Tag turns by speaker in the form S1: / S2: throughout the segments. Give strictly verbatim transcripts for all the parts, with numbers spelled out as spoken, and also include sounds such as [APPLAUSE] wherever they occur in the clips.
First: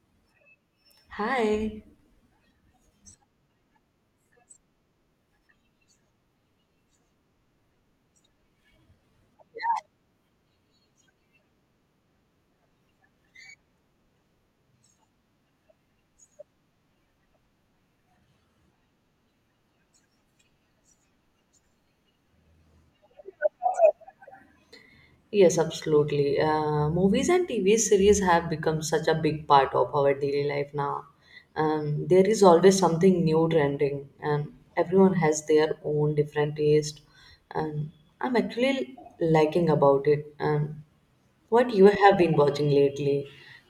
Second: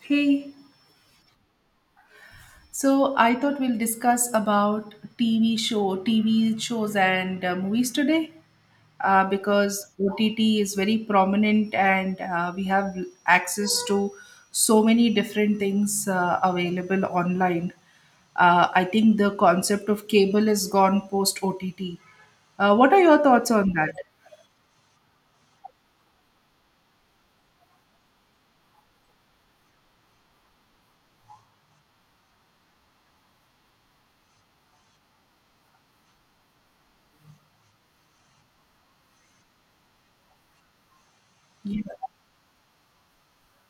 S1: Hey,
S2: Hi.
S1: so I thought we'll discuss about T V show, T V shows and uh, movies today, uh, because O T T is very prominent and uh, we have access to so many different things, uh, available online. Uh, I think the concept of cable is gone post O T T. Uh, what are your thoughts on that?
S2: Yes, absolutely. Uh, movies and T V series have become such a big part of our daily life now. Um, there is always something new trending, and everyone has their own different taste. And I'm actually liking about it. And what
S1: Yeah.
S2: you have been watching lately?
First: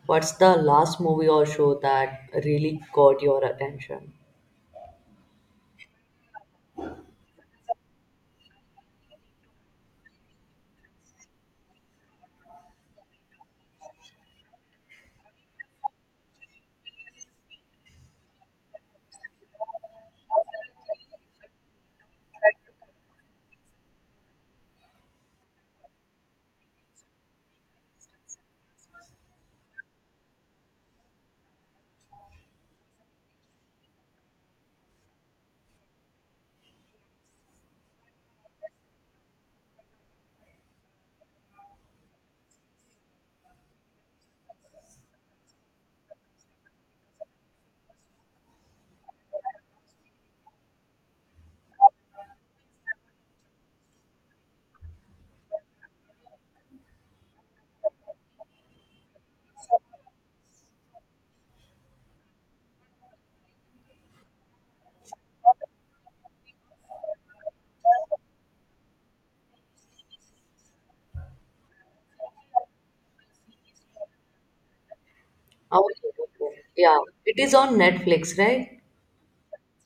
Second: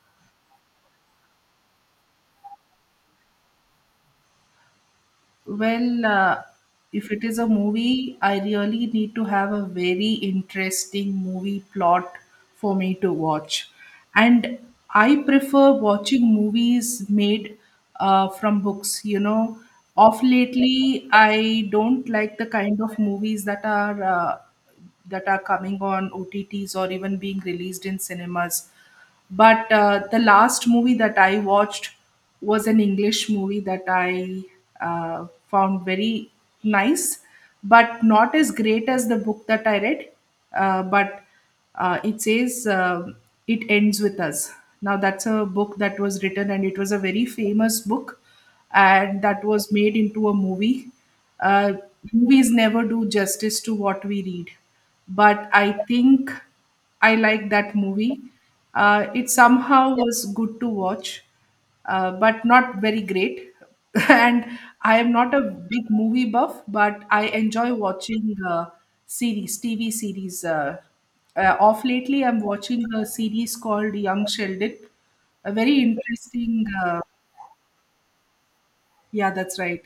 S2: What's the last movie or show that really caught your attention?
S1: Well, uh, if it is a movie, I really need to have a very interesting movie plot for me to watch. And I prefer watching movies made uh, from books. You know, of lately, I don't like the kind of movies that are. Uh, that are coming on O T Ts or even being released in cinemas. But uh, the last movie that I watched was an English movie that I uh, found very nice, but not as great as the book that I read. Uh, but uh, it says um It Ends With Us. Now, that's a book that was written, and it was a very famous book and that was made into a movie. Uh, Movies never do justice to what we read, but I think I like that movie. Uh, it somehow was good to watch, uh, but not very great. [LAUGHS] and I am not a big movie buff, but I enjoy watching uh, series, T V series. Uh, uh, off lately, I'm watching a series called Young Sheldon. A very
S2: Oh,
S1: interesting.
S2: yeah,
S1: Uh,
S2: it is on Netflix, right?
S1: yeah, that's right.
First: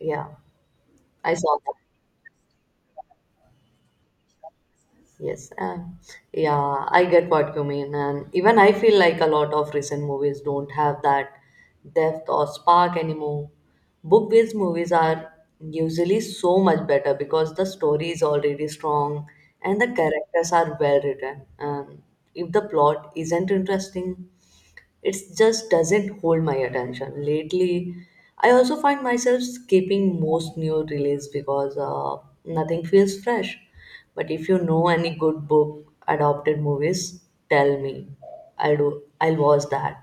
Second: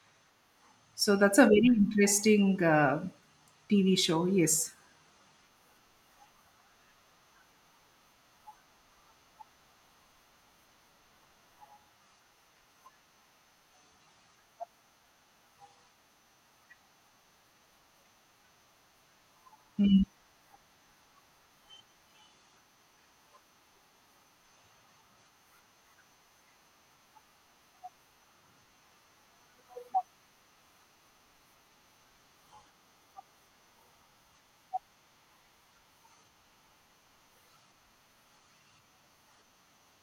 S2: Yeah,
S1: So
S2: I
S1: that's a
S2: saw.
S1: very interesting uh, T V show. Yes.
S2: Yes, um, yeah, I get what you mean, and even I feel like a lot of recent movies don't have that depth or spark anymore. Book-based movies are usually so much better because the story is already strong and the characters are well written. And if the plot isn't interesting, it just doesn't hold my attention lately. I also find myself skipping most new release because uh, nothing feels fresh. But if you know any good book adopted movies, tell me. I'll do i'll watch that.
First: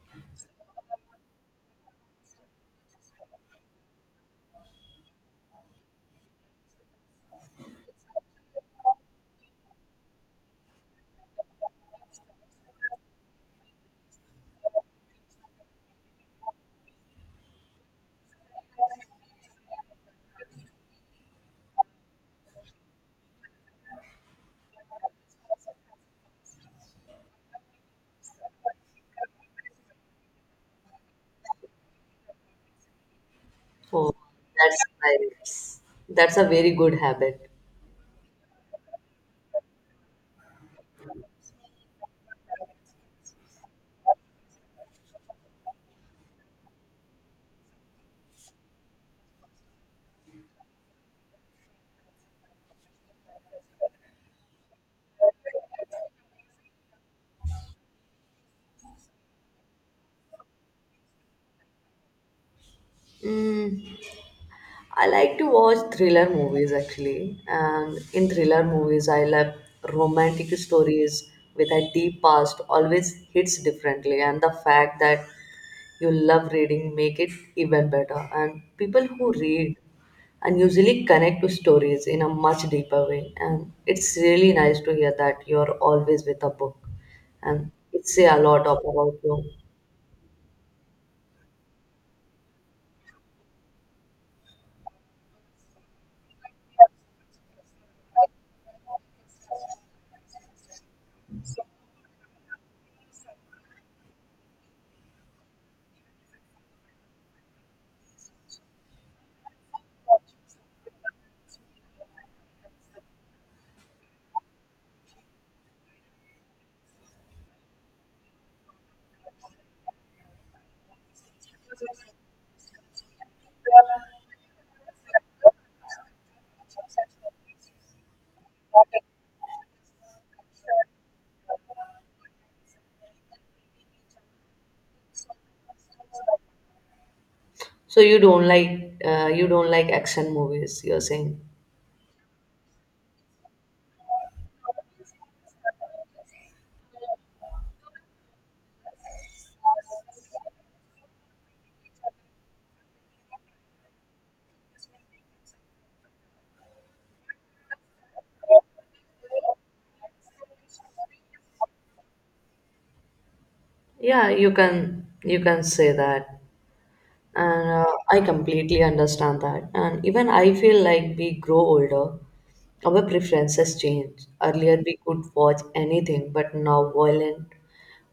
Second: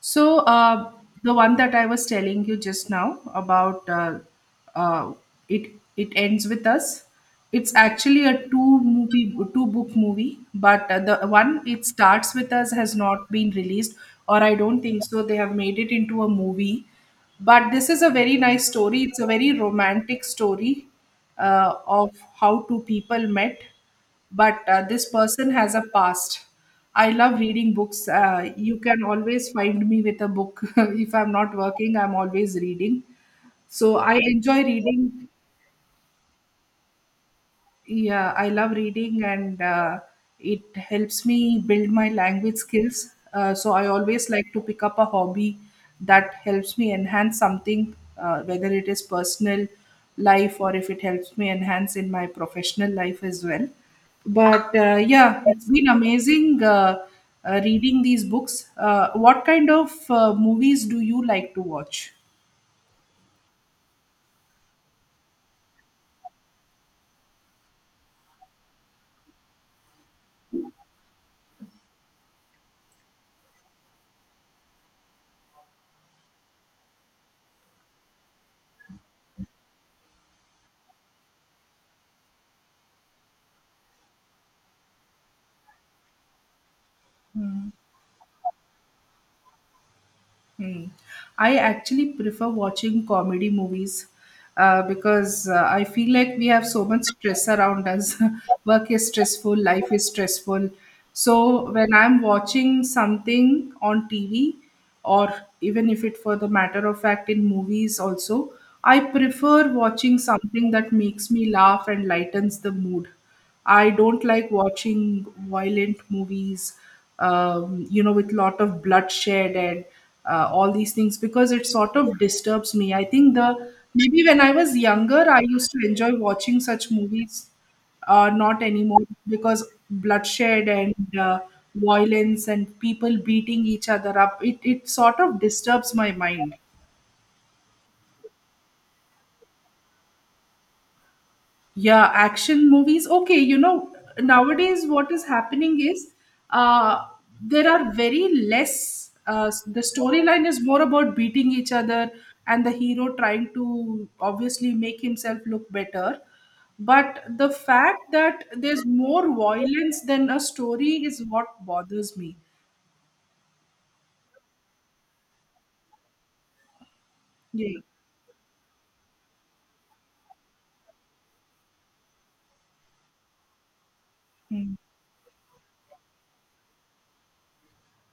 S1: So uh, the one that I was telling you just now about, uh, uh, it it ends with us. It's actually a two movie two book movie, but uh, the one it starts with us has not been released, or I don't think so. They have made it into a movie, but this is a very nice story. It's a very romantic story uh, of how two people met, but uh, this person has a past. I love reading books. Uh, you can always find me with a book. [LAUGHS] If I'm not working, I'm always reading. So
S2: Oh,
S1: I enjoy
S2: that's
S1: reading.
S2: nice. That's a very good habit.
S1: Yeah, I love reading, and uh, it helps me build my language skills, uh, so I always like to pick up a hobby that helps me enhance something, uh, whether it is personal life or if it helps me enhance in my professional life as well. But uh, yeah, it's been amazing, uh, uh, reading these books. Uh, what kind of uh, movies do you like to watch?
S2: I like to watch thriller movies actually, and in thriller movies, I love romantic stories with a deep past always hits differently, and the fact that you love reading make it even better. And people who read and usually connect to stories in a much deeper way, and it's really nice to hear that you're always with a book, and it say a lot of about you.
S1: Hmm. I actually prefer watching comedy movies, uh, because uh, I feel like we have so much stress around us. [LAUGHS] Work is stressful, life is stressful. So when I'm watching something on T V, or even if it for the matter of fact in movies also, I prefer watching something that makes me laugh and lightens the mood. I don't like watching violent movies, um, you know, with lot of bloodshed and uh, all these things because it sort of disturbs me. I think the maybe when I was younger, I used to enjoy watching such movies, uh, not anymore because bloodshed and uh, violence and people beating each other up, it, it sort of disturbs my mind.
S2: So you don't like uh, you don't like action movies, you're saying.
S1: Yeah, action movies. Okay, you know, nowadays what is happening is, uh, there are very less, uh, the storyline is more about beating each other and the hero trying to obviously make himself look better. But the fact that there's more violence than a story is what bothers me.
S2: Yeah, you can you can say that, and
S1: Yeah.
S2: uh, I completely understand that. And even I feel like we grow older, our preferences change.
S1: Hmm.
S2: Earlier, we could watch anything, but now violent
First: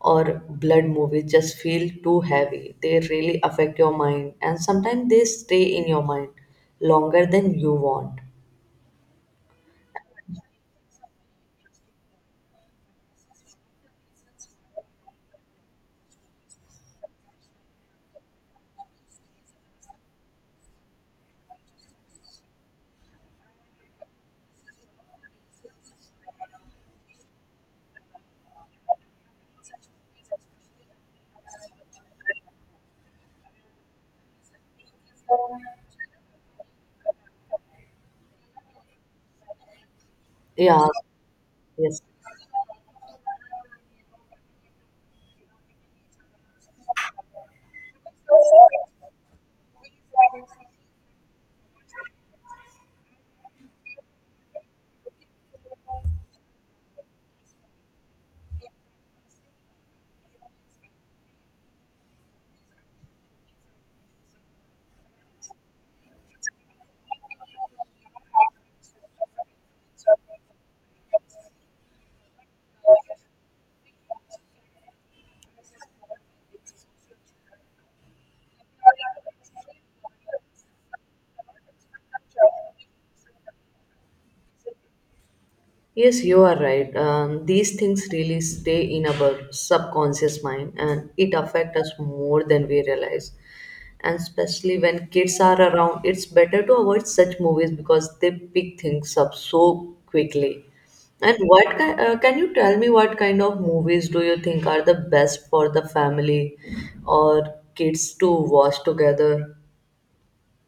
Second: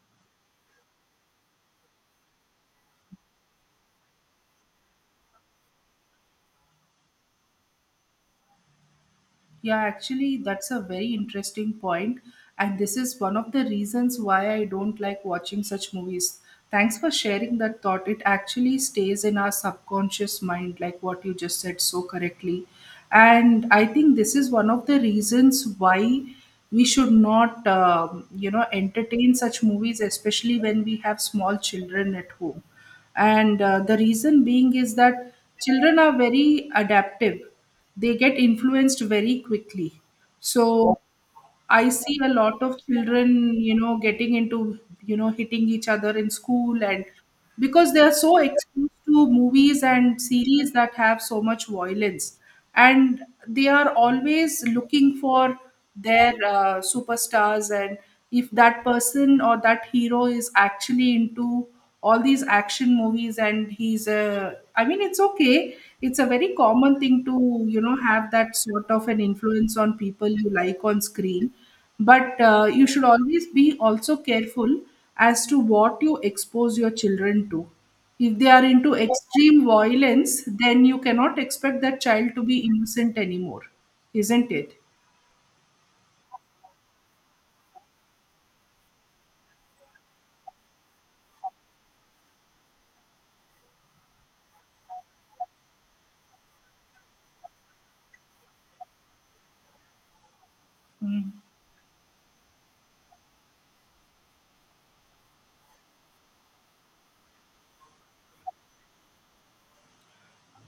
S2: or blood movies just feel too heavy. They really affect your mind, and sometimes they stay in your mind longer than you want.
S1: Yeah, actually, that's a very interesting point, and this is one of the reasons why I don't like watching such movies. Thanks for sharing that thought. It actually stays in our subconscious mind, like what you just said so correctly. And I think this is one of the reasons why we should not, um, you know, entertain such movies, especially when we have small children at home. And uh, the reason being is that children are very adaptive, they get influenced very quickly.
S2: Yeah.
S1: So I
S2: Yes.
S1: see a lot of children, you know, getting into, you know, hitting each other in school and because they are so exposed to movies and series that have so much violence. And they are always looking for their uh, superstars, and if that person or that hero is actually into all these action movies and he's a, I mean, it's okay, it's a very common thing to, you know, have that sort of an influence on people you like on screen, but uh, you should always be also careful as to what you expose your children to. If they are into extreme violence, then you cannot expect that child to be innocent anymore, isn't it?
S2: Yes, you are right. Um, these things really stay in our subconscious mind and it affects us more than we realize. And especially when kids are around, it's better to avoid such movies because they pick things up so quickly.
S1: Mm.
S2: And what ki- uh, can you tell me what kind of movies do you think are the best for the family or kids to watch together?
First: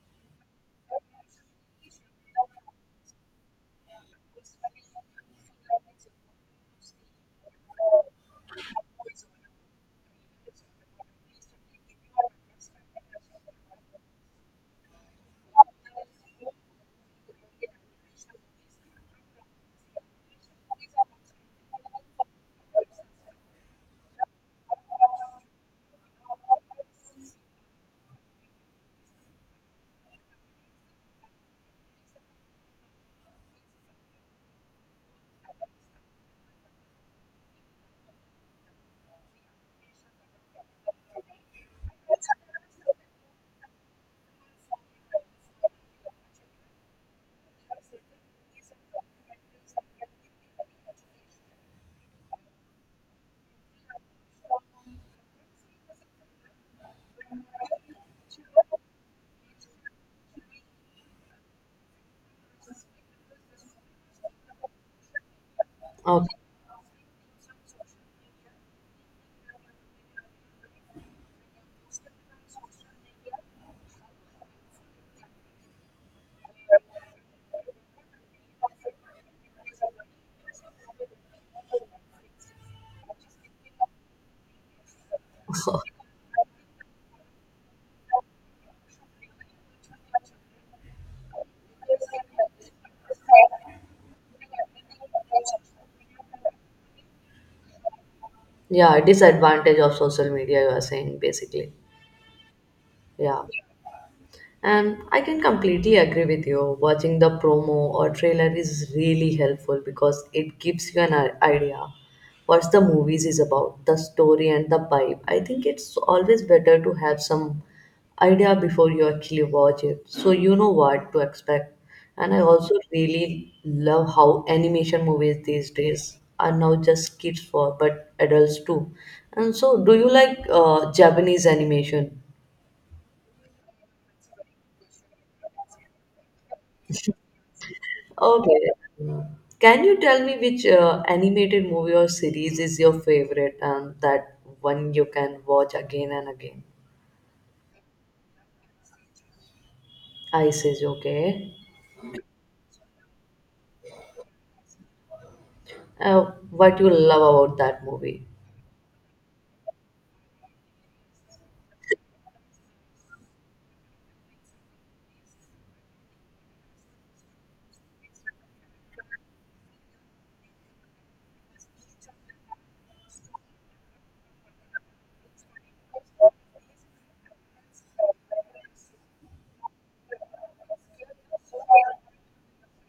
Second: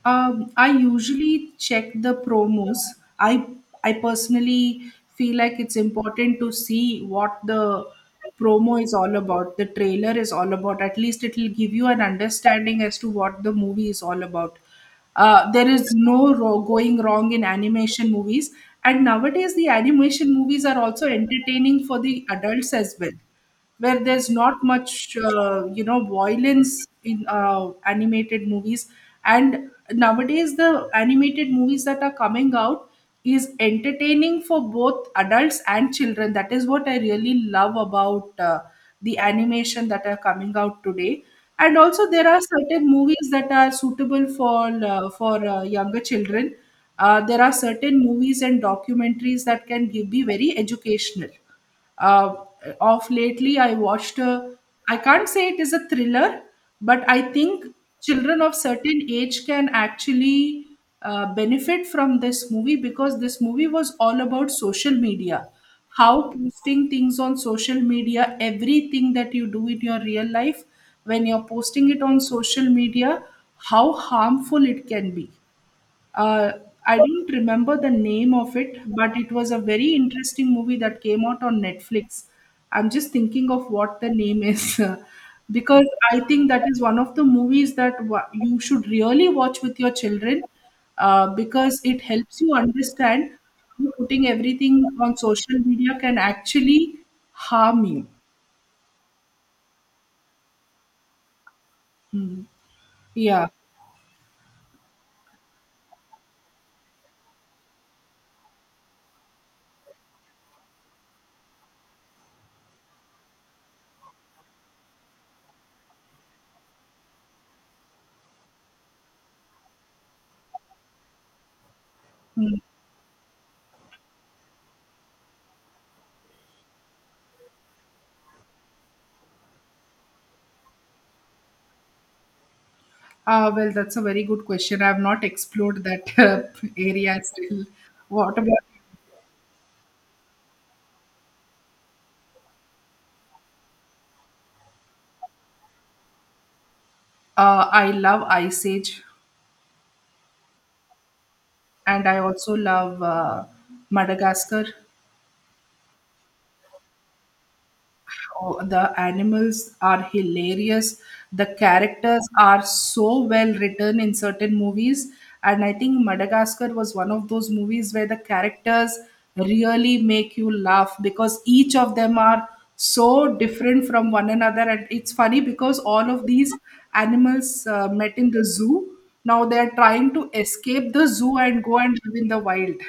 S1: Um, I usually check the promos. I I personally feel like it's important to see what the promo is all about, the trailer is all about. At least it will give you an understanding as to what the movie is all about. Uh, there is no ro- going wrong in animation movies, and nowadays the animation movies are also entertaining for the adults as well, where there's not much, uh, you know, violence in uh, animated movies. And nowadays the animated movies that are coming out is entertaining for both adults and children. That is what I really love about, uh, the animation that are coming out today. And also there are certain movies that are suitable for uh, for uh, younger children. Uh, there are certain movies and documentaries that can give, be very educational. uh, of lately, I watched a, I can't say it is a thriller, but I think children of certain age can actually uh, benefit from this movie because this movie was all about social media.
S2: Okay.
S1: How posting things on social media, everything that you do in your real life, when you're posting it on social media, how harmful it can be. uh, I don't remember the name of it, but it was a very interesting movie that came out on Netflix. I'm just thinking of what the name is [LAUGHS] because I think that is one of the movies that wa- you should really watch with your children, uh, because it helps you understand how putting everything on social media can actually harm you.
S2: Yeah, disadvantage of social media, you are saying basically.
S1: Mm.
S2: Yeah.
S1: Yeah.
S2: And I can completely agree with you. Watching the promo or trailer is really helpful because it gives you an i- idea what the movies is about, the story and the vibe. I think it's always better to have some idea before you actually watch it, so you know what to expect. And I also really love how animation movies these days are now just kids for, but adults too. And so, do you like uh, Japanese animation?
S1: Ah, well, that's a very good question. I've not explored that [LAUGHS] uh, area still. What about
S2: Okay. Can you tell me which uh, animated movie or series is your favorite and that one you can watch again and again?
S1: Uh, I love Ice Age,
S2: I says, okay.
S1: and I also love uh, Madagascar.
S2: Uh, what you love about that movie?
S1: Oh, the animals are hilarious. The characters are so well written in certain movies. And I think Madagascar was one of those movies where the characters really make you laugh because each of them are so different from one another. And it's funny because all of these animals uh, met in the zoo. Now they are trying to escape the zoo and go and live in the wild,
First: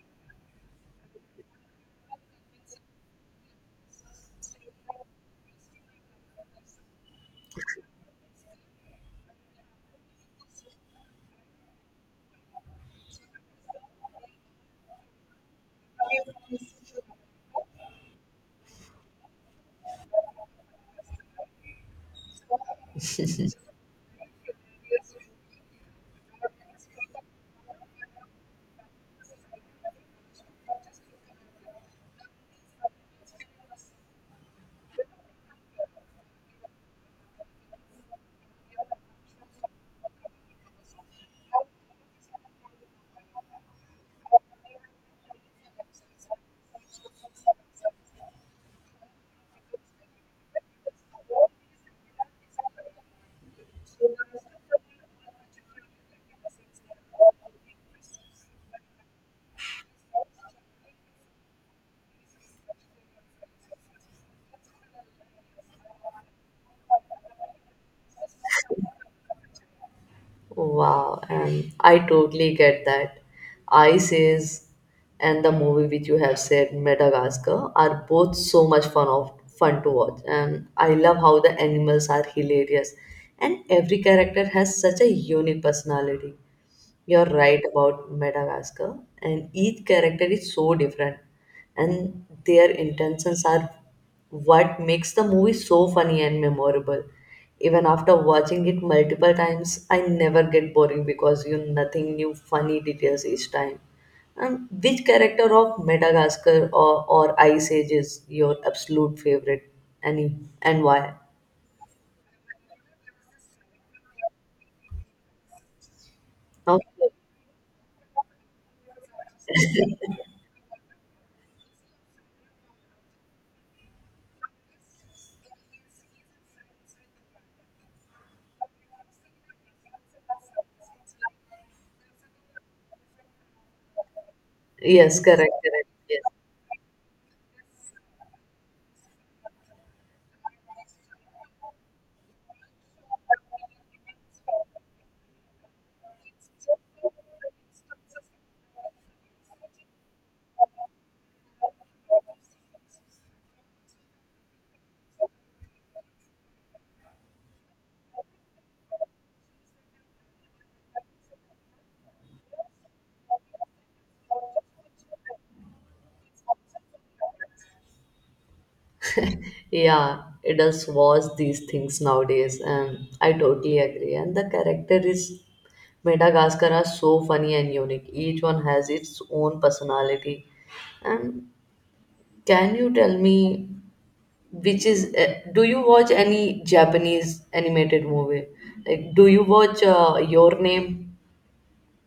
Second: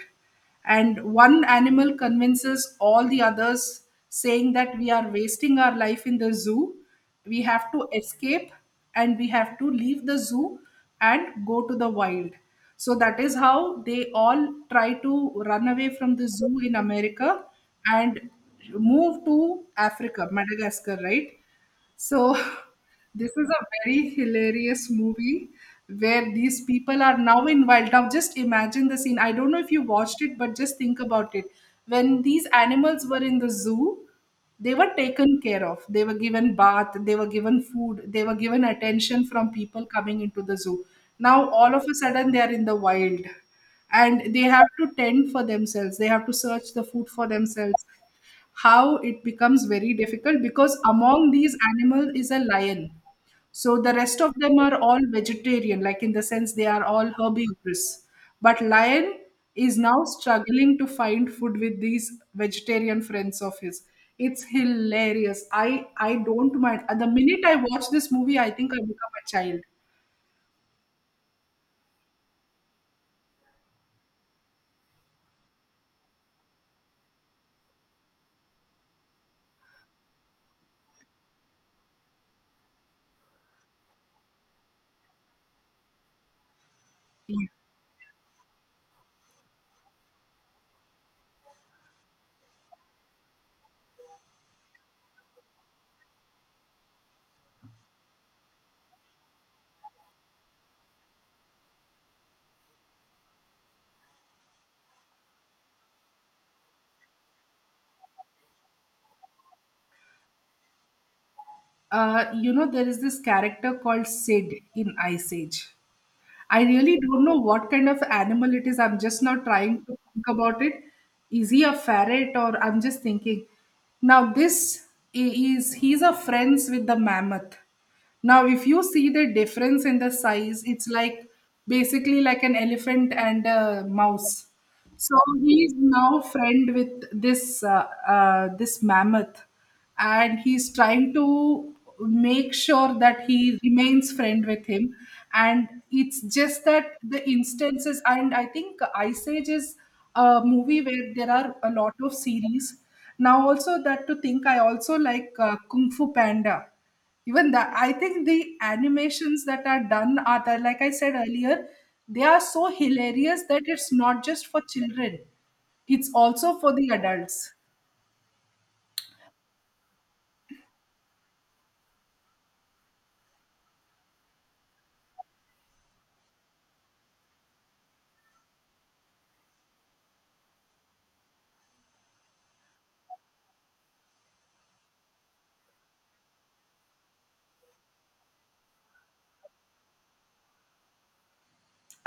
S1: and one animal convinces all the others saying that we are wasting our life in the zoo, we have to escape, and we have to leave the zoo and go to the wild. So that is how they all try to run away from the zoo in America and move to Africa, Madagascar, right? So [LAUGHS] this is a very hilarious movie where these people are now in wild. Now, just imagine the scene. I don't know if you watched it, but just think about it. When these animals were in the zoo, they were taken care of. They were given bath, they were given food, they were given attention from people coming into the zoo. Now, all of a sudden, they are in the wild, and they have to tend for themselves, they have to search the food for themselves. How it becomes very difficult because among these animals is a lion. So the rest of them are all vegetarian, like in the sense they are all herbivorous. But lion is now struggling to find food with these vegetarian friends of his. It's hilarious. I I don't mind. At the minute I watch this movie, I think I become a child.
S2: Wow, and I totally get that. Ice is, and the movie which you have said, Madagascar, are both so much fun of fun to watch. And I love how the animals are hilarious and every character has such a unique personality. You're right about Madagascar, and each character is so different, and their intentions are what makes the movie so funny and memorable. Even after watching it multiple times, I never get boring because you nothing new funny details each time. And which character of Madagascar or, or Ice Age is your absolute favorite, Annie, and why?
S1: Uh, you know, there is this character called Sid in Ice Age. I really
S2: Okay.
S1: don't know what kind of animal it is. I'm just now trying to think about it. Is he a ferret or I'm just thinking. Now this i- is he's a friends with the mammoth. Now if you see the difference in the size, it's like basically like an elephant and a mouse. So
S2: Yes, correct,
S1: he's
S2: correct. Yes.
S1: now friend with this uh, uh, this mammoth and he's trying to make sure that he remains friend with him. And it's just that the instances, and I think Ice Age is a movie where there are a lot of series. Now also that to think, I also like uh, Kung Fu Panda. Even that, I think the animations that are done are that, like I said earlier, they are so hilarious that it's not just for children, it's also for the adults.
S2: Yeah, adults watch these things nowadays, and I totally agree. And the character is Madagascar are so funny and unique. Each one has its own personality. And can you tell me which is? Uh, do you watch any Japanese animated movie? Like, do you watch uh, Your Name?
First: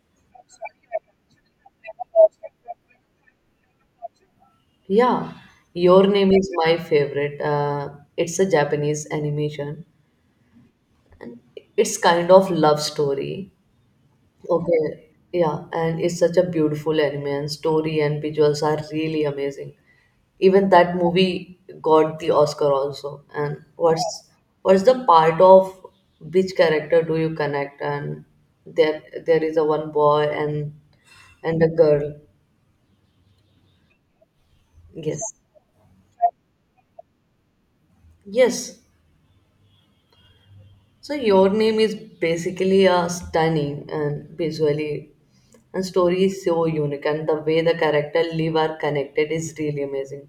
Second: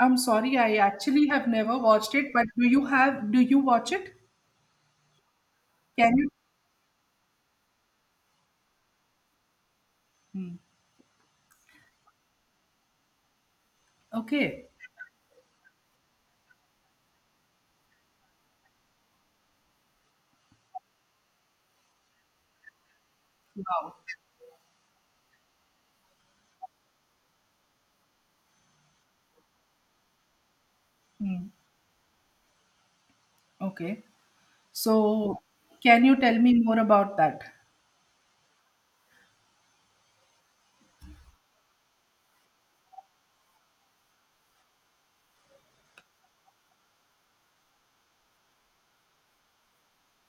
S1: I'm sorry, I actually have never watched it, but do you have, do you watch it?
S2: Yeah, Your
S1: Can you?
S2: Name is my favorite. Uh, it's a Japanese animation.
S1: Hmm.
S2: It's kind of love story.
S1: Okay.
S2: Okay, yeah, and it's such a beautiful anime, and story and visuals are really amazing. Even that movie got the Oscar also. And
S1: Wow.
S2: what's what's the part of which character do you connect? And there there is a one boy and
S1: Hmm.
S2: and a girl.
S1: Okay.
S2: Yes,
S1: So, can you tell me more about that?
S2: yes. So your name is basically a stunning and visually and story is so unique, and the way the character live are connected is really amazing.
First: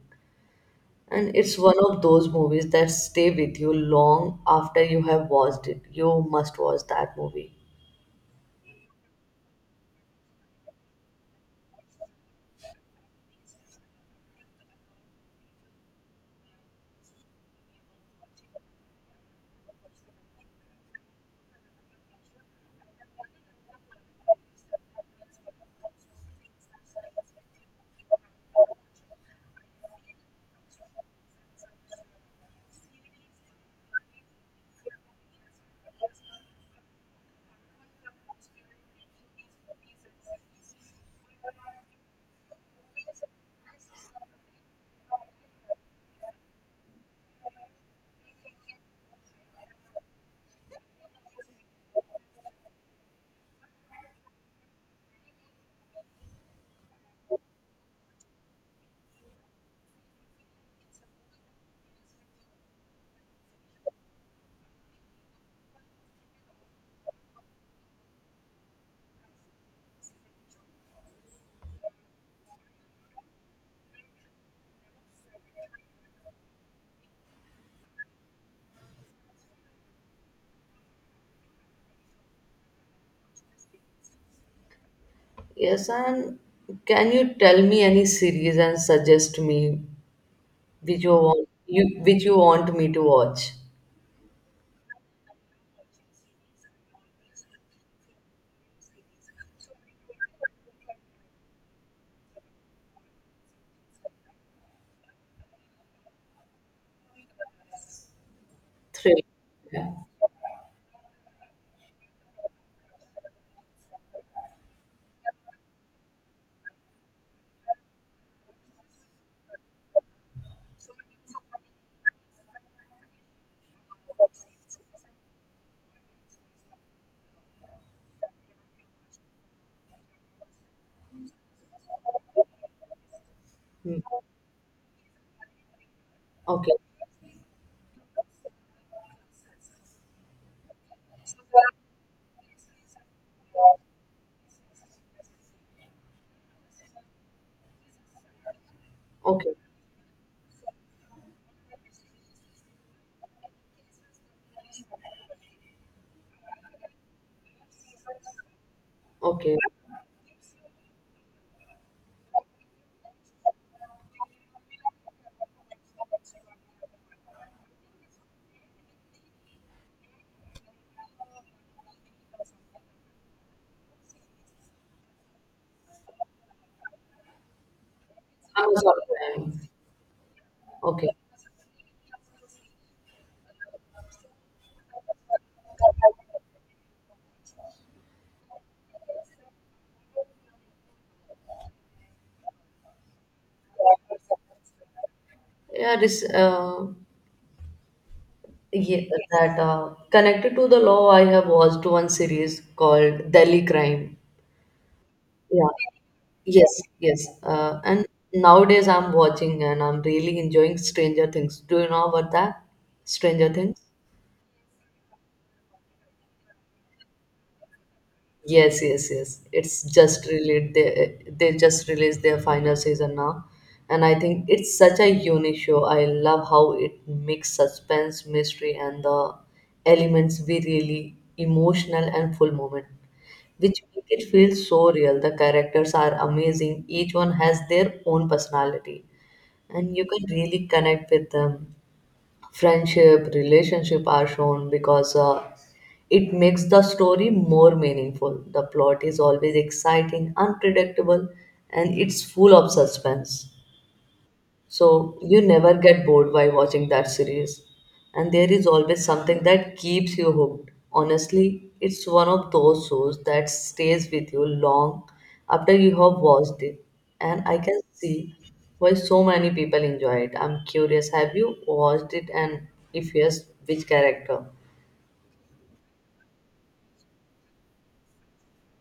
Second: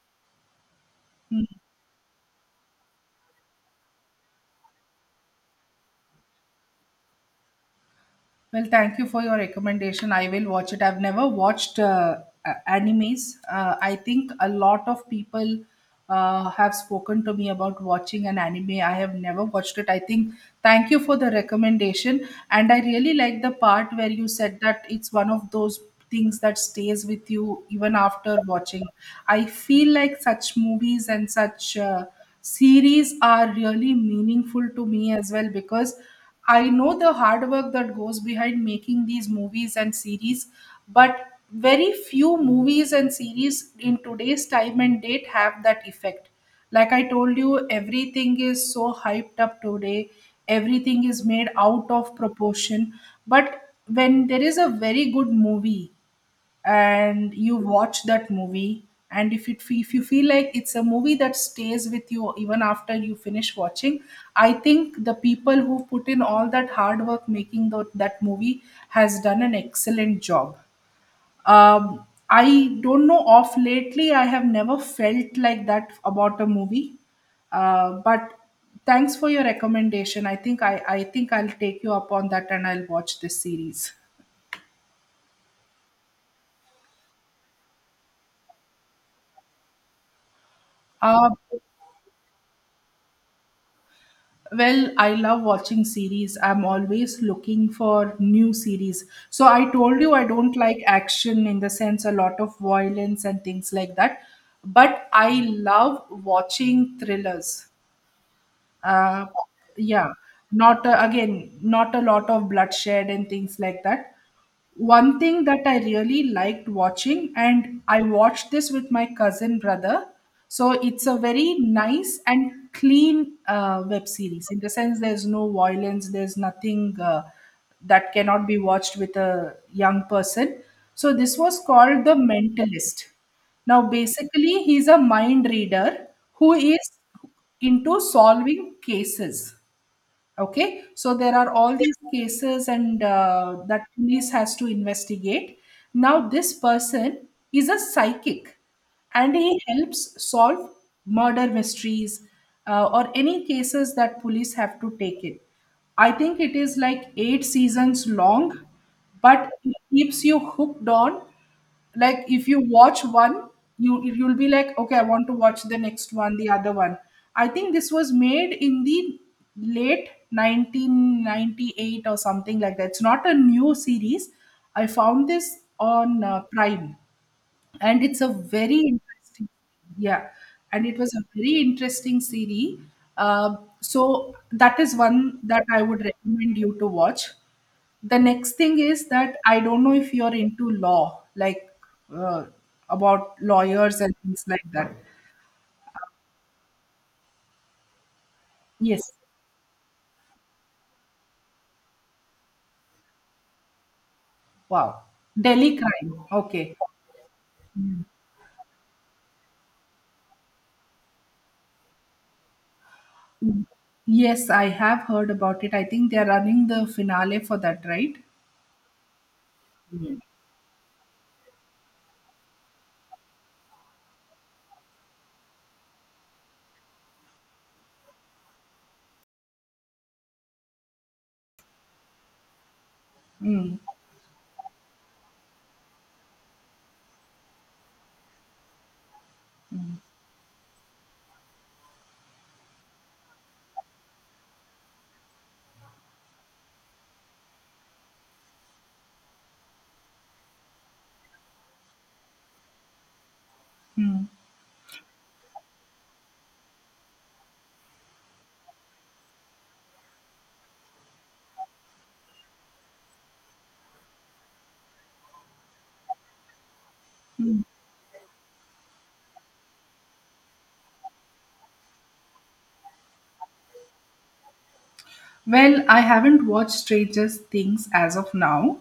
S2: And it's one of those movies that stay with you long after you have watched it. You must watch that movie.
S1: Well, thank you for your recommendation. I will watch it. I've never watched uh, a- animes. Uh, I think a lot of people uh, have spoken to me about watching an anime. I have never watched it. I think thank you for the recommendation. And I really like the part where you said that it's one of those things that stays with you even after watching. I feel like such movies and such uh, series are really meaningful to me as well, because I know the hard work that goes behind making these movies and series, but very few movies and series in today's time and date have that effect. Like I told you, everything is so hyped up today, everything is made out of proportion. But when there is a very good movie, and you watch that movie, and if it if you feel like it's a movie that stays with you even after you finish watching, I think the people who put in all that hard work making tho- that movie has done an excellent job. um, I don't know, off lately I have never felt like that about a movie, uh, but thanks for your recommendation. I think i i think I'll take you up on that, and I'll watch this series.
S2: Yes, and can you tell me any series and suggest me which you
S1: uh,
S2: want you which you want me to watch?
S1: Well, I love watching series. I'm always looking for new series. So I told you I don't like action in the sense a lot of violence and things like that. But I love watching thrillers.
S2: Thriller.
S1: Uh,
S2: Yeah.
S1: yeah, not uh, again, not a lot of bloodshed and things like that. One thing that I really liked watching, and I watched this with my cousin brother. So it's a very nice and clean uh, web series, in the sense there's no violence, there's nothing uh, that cannot be watched with a young person. So this was called The Mentalist. Now,
S2: Hmm.
S1: basically, he's a mind reader who
S2: Okay.
S1: is into solving cases. Okay, so there are all these cases, and uh, that police has to investigate. Now this person is a psychic, and he
S2: Okay.
S1: helps solve murder mysteries, uh, or any cases that police have to take in. I think it is like eight seasons long, but
S2: Okay.
S1: it keeps you hooked on. Like, if you watch one, you you'll be like, okay, I want to watch the next one, the other one. I think this was made in the late nineteen ninety-eight or something like that. It's not a new series. I found this on uh, Prime, and it's a very
S2: Amazon
S1: interesting,
S2: Prime.
S1: yeah, and it
S2: Okay.
S1: was a very interesting series. Um so that is one that I would recommend you to watch. The next thing is that I don't know if you're into law, like uh, about lawyers and things like that.
S2: Yeah, this uh yeah,
S1: Yes.
S2: that uh connected to the law, I have watched one series called Delhi Crime.
S1: Wow.
S2: Yeah.
S1: Delhi crime. Okay.
S2: Yes, yes. Uh, and nowadays I'm watching and I'm really enjoying Stranger Things. Do you know about that? Stranger Things?
S1: Yes, I have heard about it. I think they're running the finale for that, right?
S2: Yes, yes, yes. It's just released. They, they just released their final season now, and I think it's such a unique show. I love how it mix suspense, mystery, and the elements we really emotional and full moment,
S1: Mm.
S2: which make it feel so real. The characters are amazing. Each one has their own personality and you can really connect with them. Friendship, relationship are shown because uh, it makes the story more meaningful. The plot is always exciting, unpredictable, and it's full of suspense.
S1: Mm.
S2: So you never get bored by watching that series, and there is always something that keeps you hooked. Honestly, it's one of those shows that stays with you long after you have watched it, and I can see why so many people enjoy it. I'm curious, have you watched it, and if yes, which character?
S1: Well, I haven't watched Stranger Things as of now,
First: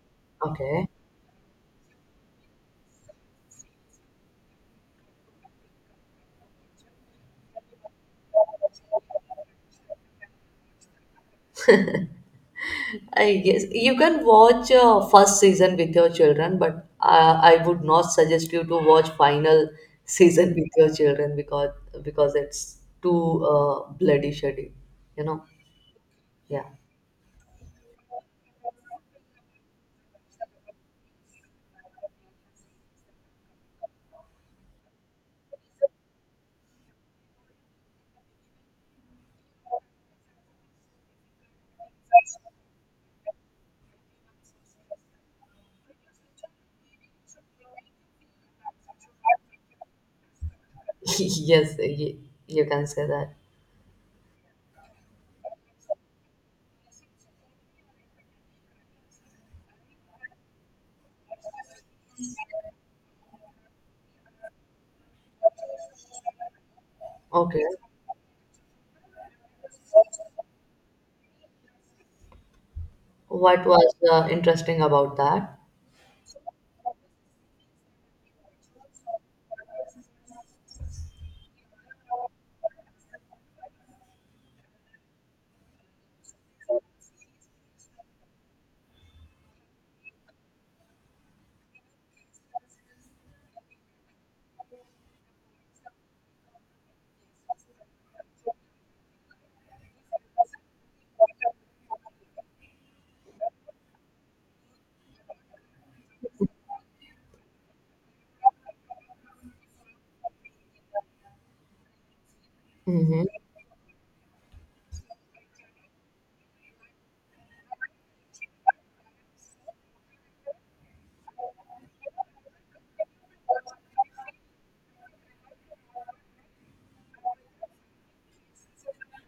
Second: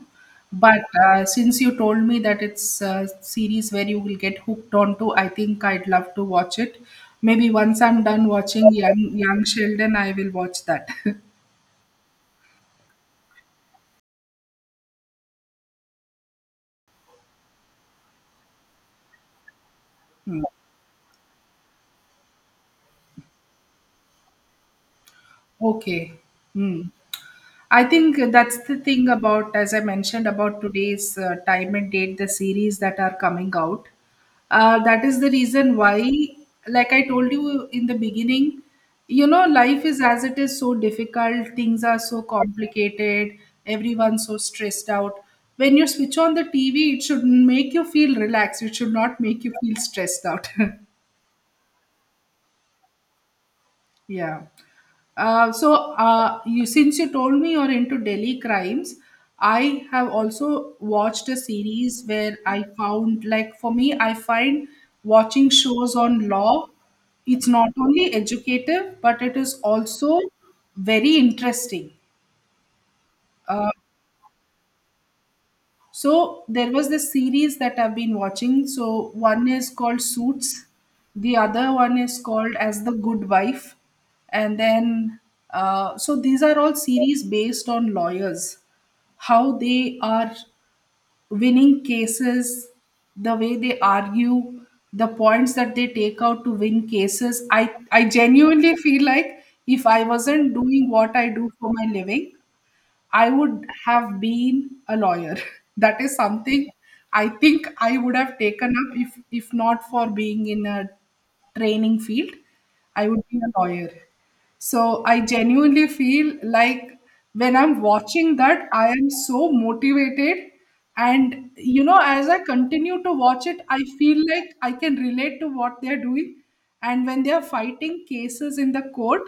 S1: but
S2: Okay.
S1: uh, since you told me that it's a series where you will get hooked onto, I think I'd love to watch it. Maybe once I'm done watching Young Young Sheldon, I will watch that. [LAUGHS]
S2: I yes, you can watch uh, first season with your children, but uh, I would not suggest you to watch final
S1: Hmm.
S2: season with your children because because it's too uh, bloody shitty, you know.
S1: Okay.
S2: Yeah.
S1: Hmm. I think that's the thing about, as I mentioned, about today's uh, time and date, the series that are coming out. Uh, that is the reason why, like I told you in the beginning, you know, life is as it is so difficult, things are so complicated, everyone's so stressed out. When you switch on the T V, it should make you feel relaxed, it should not make you feel stressed out. [LAUGHS]
S2: [LAUGHS] Yes, you, you can say that.
S1: Yeah. Uh, so, uh, you since you told me you're into Delhi crimes, I have also watched a series where I found, like, for me, I find watching shows on law, it's
S2: Okay.
S1: not only educative, but it is also very interesting.
S2: What was uh, interesting about that?
S1: So there was this series that I've been watching. So one is called Suits, the other one is called As the Good Wife, and then uh, so these are all series based on lawyers, how they are winning cases, the way they argue, the points that they take out to win cases. I I genuinely feel like if I wasn't doing what I do for my living, I would have been a lawyer. [LAUGHS] That is something I think I would have taken up, if if not for being in a training field. I
S2: Mm-hmm.
S1: would be a lawyer. So I genuinely feel like when I'm watching that, I am so motivated. And you know, as I continue to watch it, I feel like I can relate to what they're doing. And when they are fighting cases in the court,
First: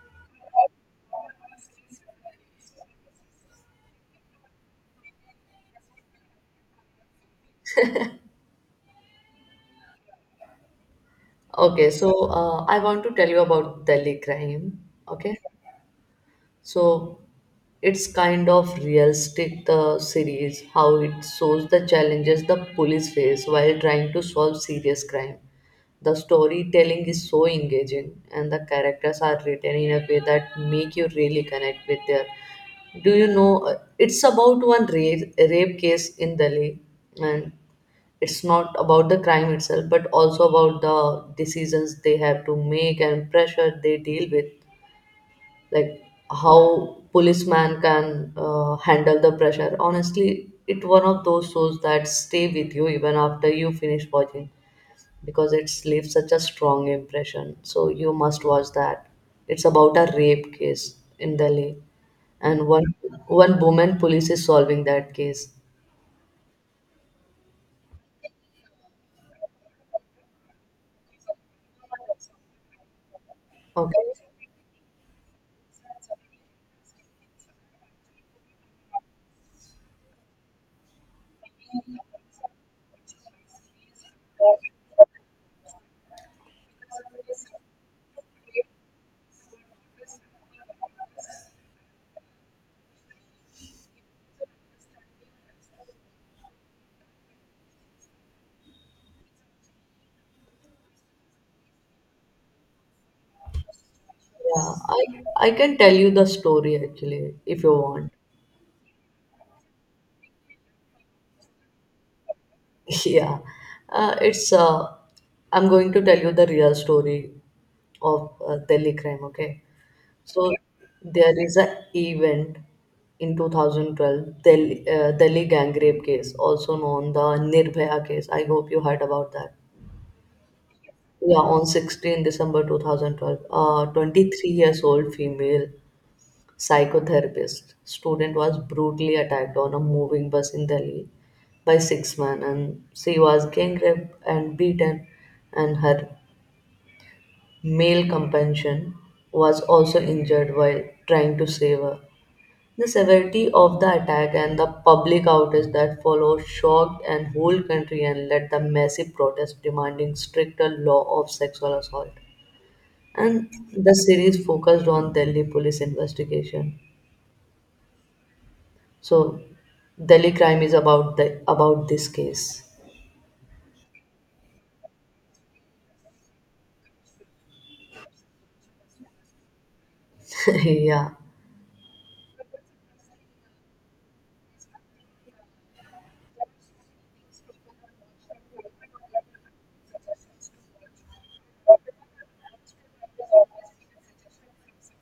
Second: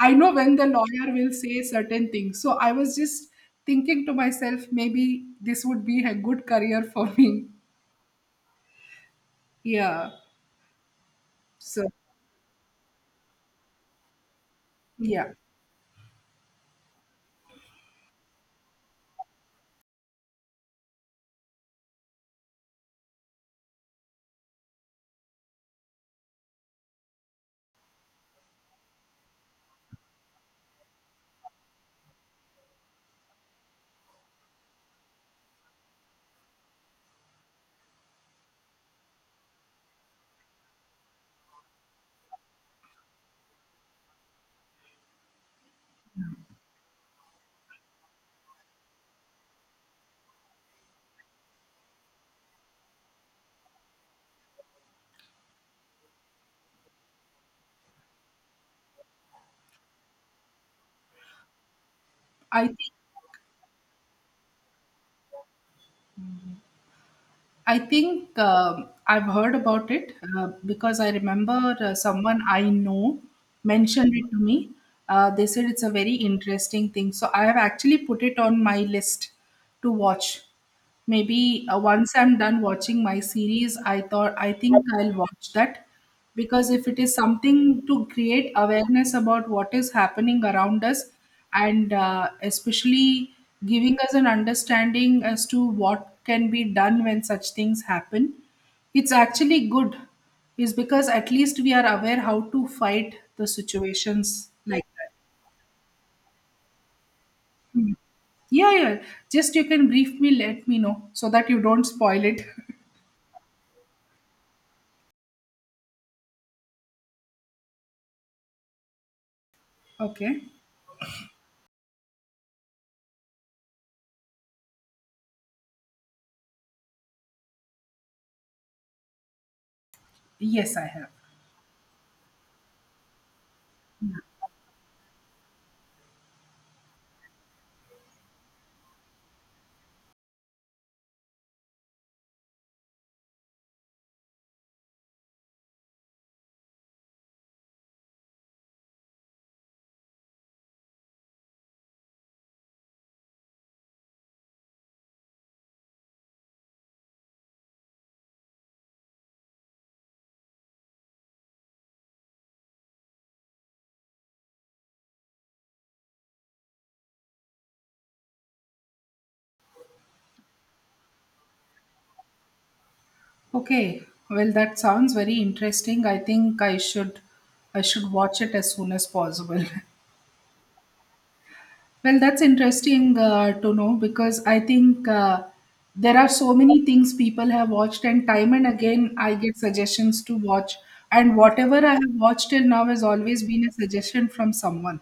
S1: I know when the lawyer will say certain things. So I was just thinking to myself, maybe this would be a good career for me. Yeah. So
S2: Okay, so uh, I want to tell you about Delhi crime.
S1: yeah,
S2: Okay. So it's kind of realistic the series how it shows the challenges the police face while trying to solve serious crime. The storytelling is so engaging and the characters are written in a way that make you really connect with their. Do you know, uh, it's about one rape, rape case in Delhi, and it's not about the crime itself but also about the decisions they have to make and pressure they deal with. Like, how policeman can uh, handle the pressure, honestly, it one of those shows that stay with you even after you finish watching because it leaves such a strong impression. So you must watch that. It's about a rape case in Delhi,
S1: I
S2: and
S1: think
S2: one one woman police is solving that case.
S1: I think um, I've heard about it, uh, because I remember uh, someone I know
S2: Okay.
S1: mentioned it to me. Uh, they said it's a very interesting thing. So I have actually put it on my list to watch. Maybe uh, once I'm done watching my series, I thought I think I'll watch that, because if it is something to create awareness about what is happening around us, and uh, especially giving us an understanding as to what can be done when such things happen, it's actually good, is because at least we are aware how to fight the situations
S2: Yeah,
S1: like
S2: i
S1: that.
S2: i can tell you the story actually, if you want.
S1: Yeah, yeah, just you can brief me, let me know so that you don't spoil it.
S2: [LAUGHS] Yeah, uh, it's. Uh, I'm going to tell you the real story of uh, Delhi crime. Okay,
S1: [LAUGHS] Okay,
S2: so there is a event in two thousand twelve Delhi, uh, Delhi gang rape case, also known the Nirbhaya case. I hope you heard about that.
S1: yes, I have.
S2: Yeah, on sixteenth of December twenty twelve, a twenty-three years old female psychotherapist, student was brutally attacked on a moving bus in Delhi by six men, and she was gang raped and beaten, and her male companion was also injured while trying to save her. The severity of the attack and the public outrage that followed shocked and whole country and led to massive protests demanding stricter law of sexual assault. And the series focused on Delhi police investigation. So Delhi Crime is about the about this case.
S1: Okay, well, that sounds very interesting. I think I should I should watch it as soon as possible.
S2: [LAUGHS] yeah.
S1: [LAUGHS] Well, that's interesting, uh, to know, because I think uh, there are so many things people have watched, and time and again I get suggestions to watch, and whatever I have watched till now has always been a suggestion from someone.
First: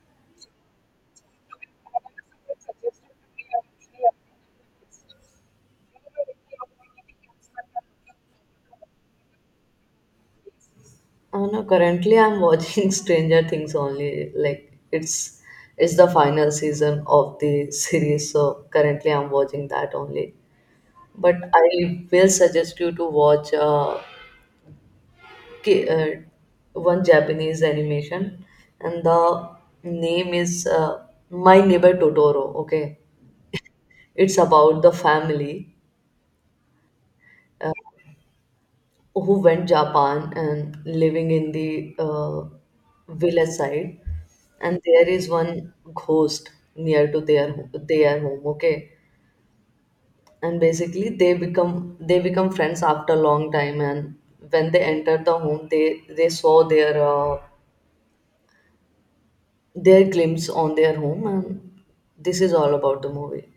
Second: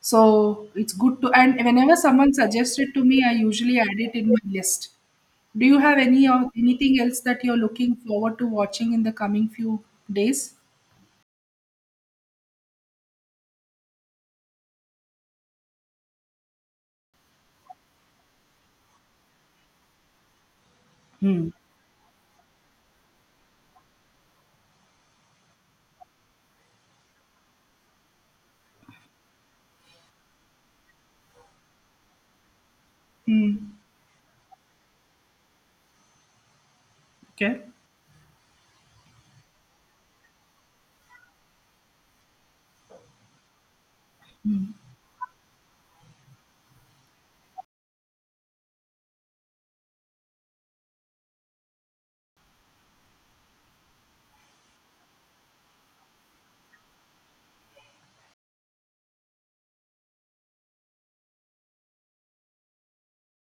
S1: So it's good to, and whenever someone suggests it to me, I usually add it in my list. Do you have any or anything else that you're looking forward to watching in the coming few days?
S2: Uh, no, currently I'm watching [LAUGHS] Stranger Things only. Like it's it's the final season of the [LAUGHS] series, so currently I'm watching that only. But
S1: Hmm.
S2: I will suggest you to watch uh, K- uh, one Japanese animation, and the name is uh, My Neighbor Totoro. Okay,
S1: Hmm.
S2: it's about the family
S1: Okay.
S2: who went Japan and living in the uh, village side, and there is one ghost near to their ho- their home. Okay, and basically they become they become friends after a long time, and when they enter the home, they they saw their uh, their glimpse on their home, and this is all about the movie.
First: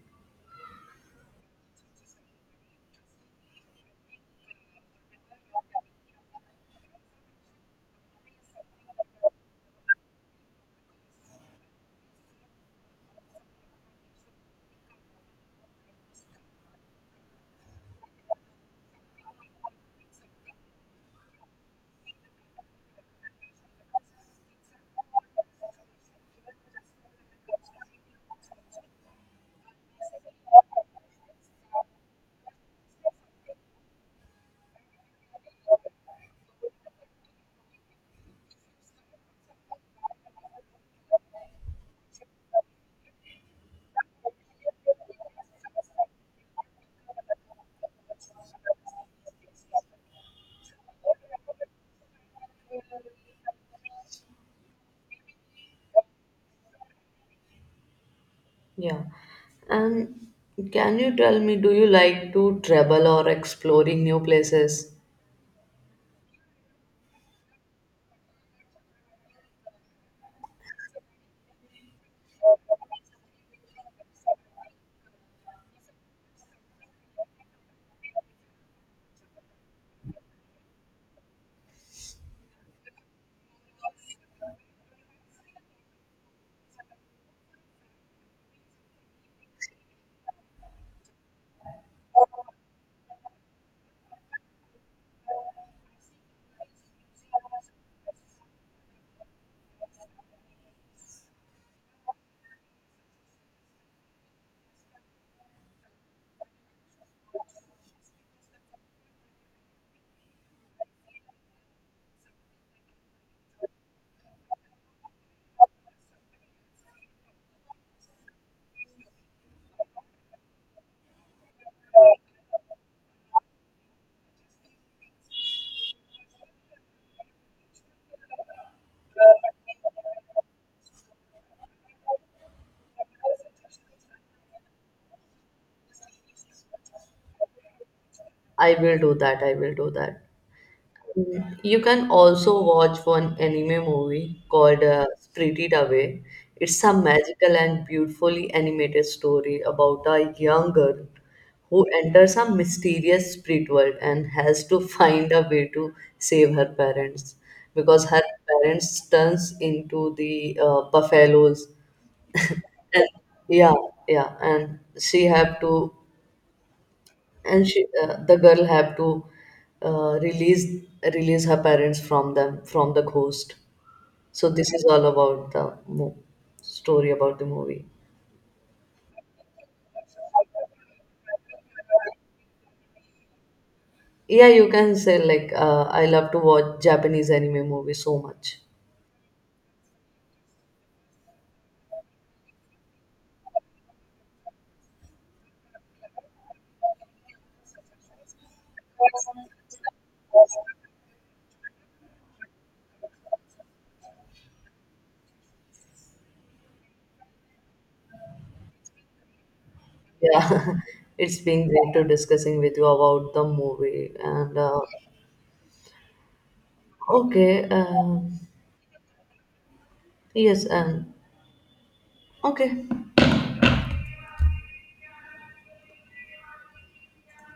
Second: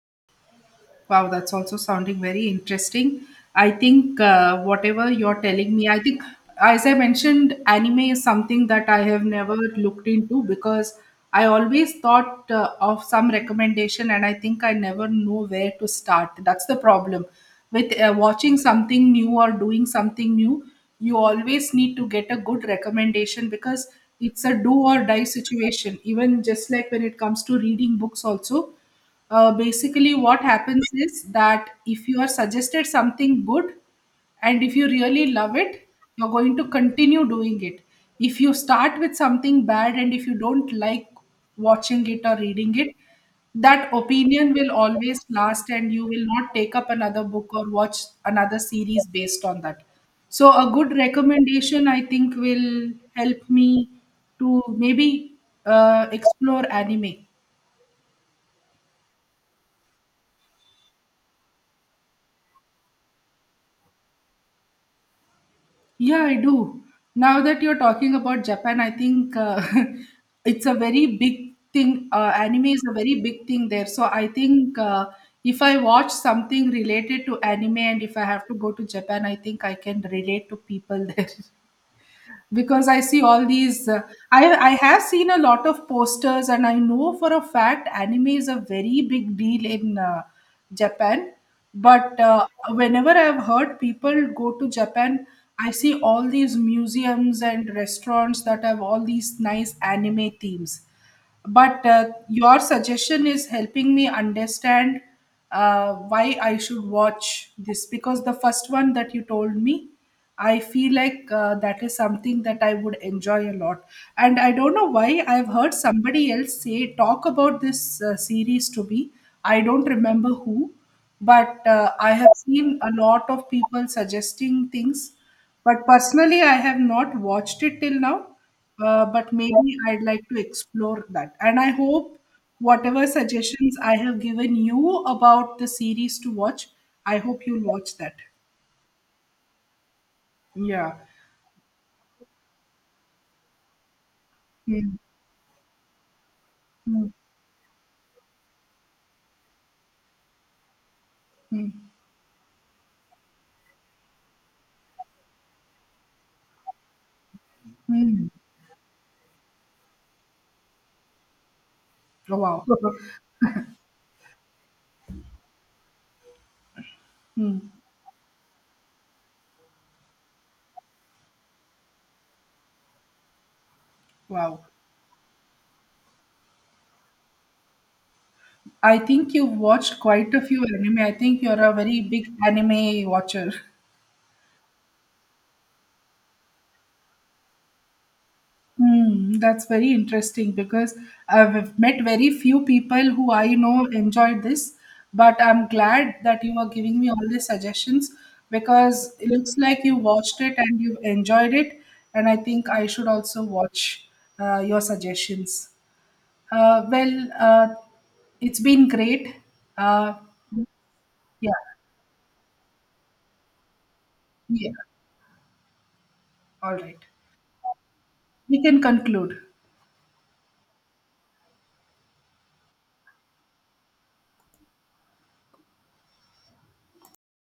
S1: Wow, that's also sounding very interesting. I think uh, whatever you're telling me, I think, as I mentioned, anime is something that I have never looked into because I always thought uh, of some recommendation, and I think I never know where to start. That's the problem. With uh, watching something new or doing something new, you always need to get a good recommendation, because it's a do or die situation. Even just like when it comes to reading books, also uh, basically, what happens is that if you are suggested something good and if you really love it, you're going to continue doing it. If you start with something bad and if you don't like watching it or reading it, that opinion will always last and you will not take up another book or watch another series based on that. So, a good recommendation I think will help me to maybe uh, explore anime.
S2: Yeah, and can you tell me, do you like to travel or exploring new places?
S1: Yeah, I do. Now that you're talking about Japan, I think uh, [LAUGHS] it's a very big thing. Uh, anime is a very big thing there. So I think uh, if I watch something related to anime and if I have to go to Japan, I think I can relate to people [LAUGHS] there, because I see all these. Uh, I I have seen a lot of posters, and I know for a fact anime is a very big deal in uh, Japan. But uh, whenever I've heard people go to Japan, I see all these museums and restaurants that have all these nice anime themes. But uh, your suggestion is helping me understand uh, why I should watch this, because the first one that you told me, I feel like uh, that is something that I would enjoy a lot. And I don't know why I've heard somebody else say talk about this uh, series to me. I don't remember who, but uh, I have seen a lot of people suggesting things. But personally, I have not watched it till now. Uh, but maybe I'd like to explore that. And I hope whatever suggestions I have given you about the series to watch, I hope you'll watch that.
S2: I will do that. I will do that.
S1: Yeah.
S2: You can also watch one anime movie called
S1: Mm,
S2: uh, Spirited Away. It's a
S1: mm,
S2: magical and beautifully animated story about a young girl who
S1: mm.
S2: enters a mysterious spirit world and has to find a way to save her parents because her parents turns into the uh, buffaloes,
S1: Oh, wow.
S2: and
S1: [LAUGHS]
S2: yeah, yeah, and she have to, and
S1: Mm,
S2: she uh, the girl have to uh, release release her parents from them from the ghost. So
S1: wow.
S2: this is all about the mo- story about the movie.
S1: I think you've watched quite a few anime. I think you're a very big anime watcher. [LAUGHS]
S2: Yeah, you can say, like, uh, I love to watch Japanese anime movies so much.
S1: Hmm, that's very interesting, because I've met very few people who I know enjoyed this, but I'm glad that you are giving me all these suggestions, because it looks like you watched it and you enjoyed it, and I think I should also watch uh, your suggestions. Uh, well, uh, it's been great. Uh,
S2: Yeah, [LAUGHS] it's
S1: yeah,
S2: been great to discussing with you about the movie, and
S1: yeah,
S2: uh,
S1: all right.
S2: okay. um
S1: We can conclude.
S2: yes And okay.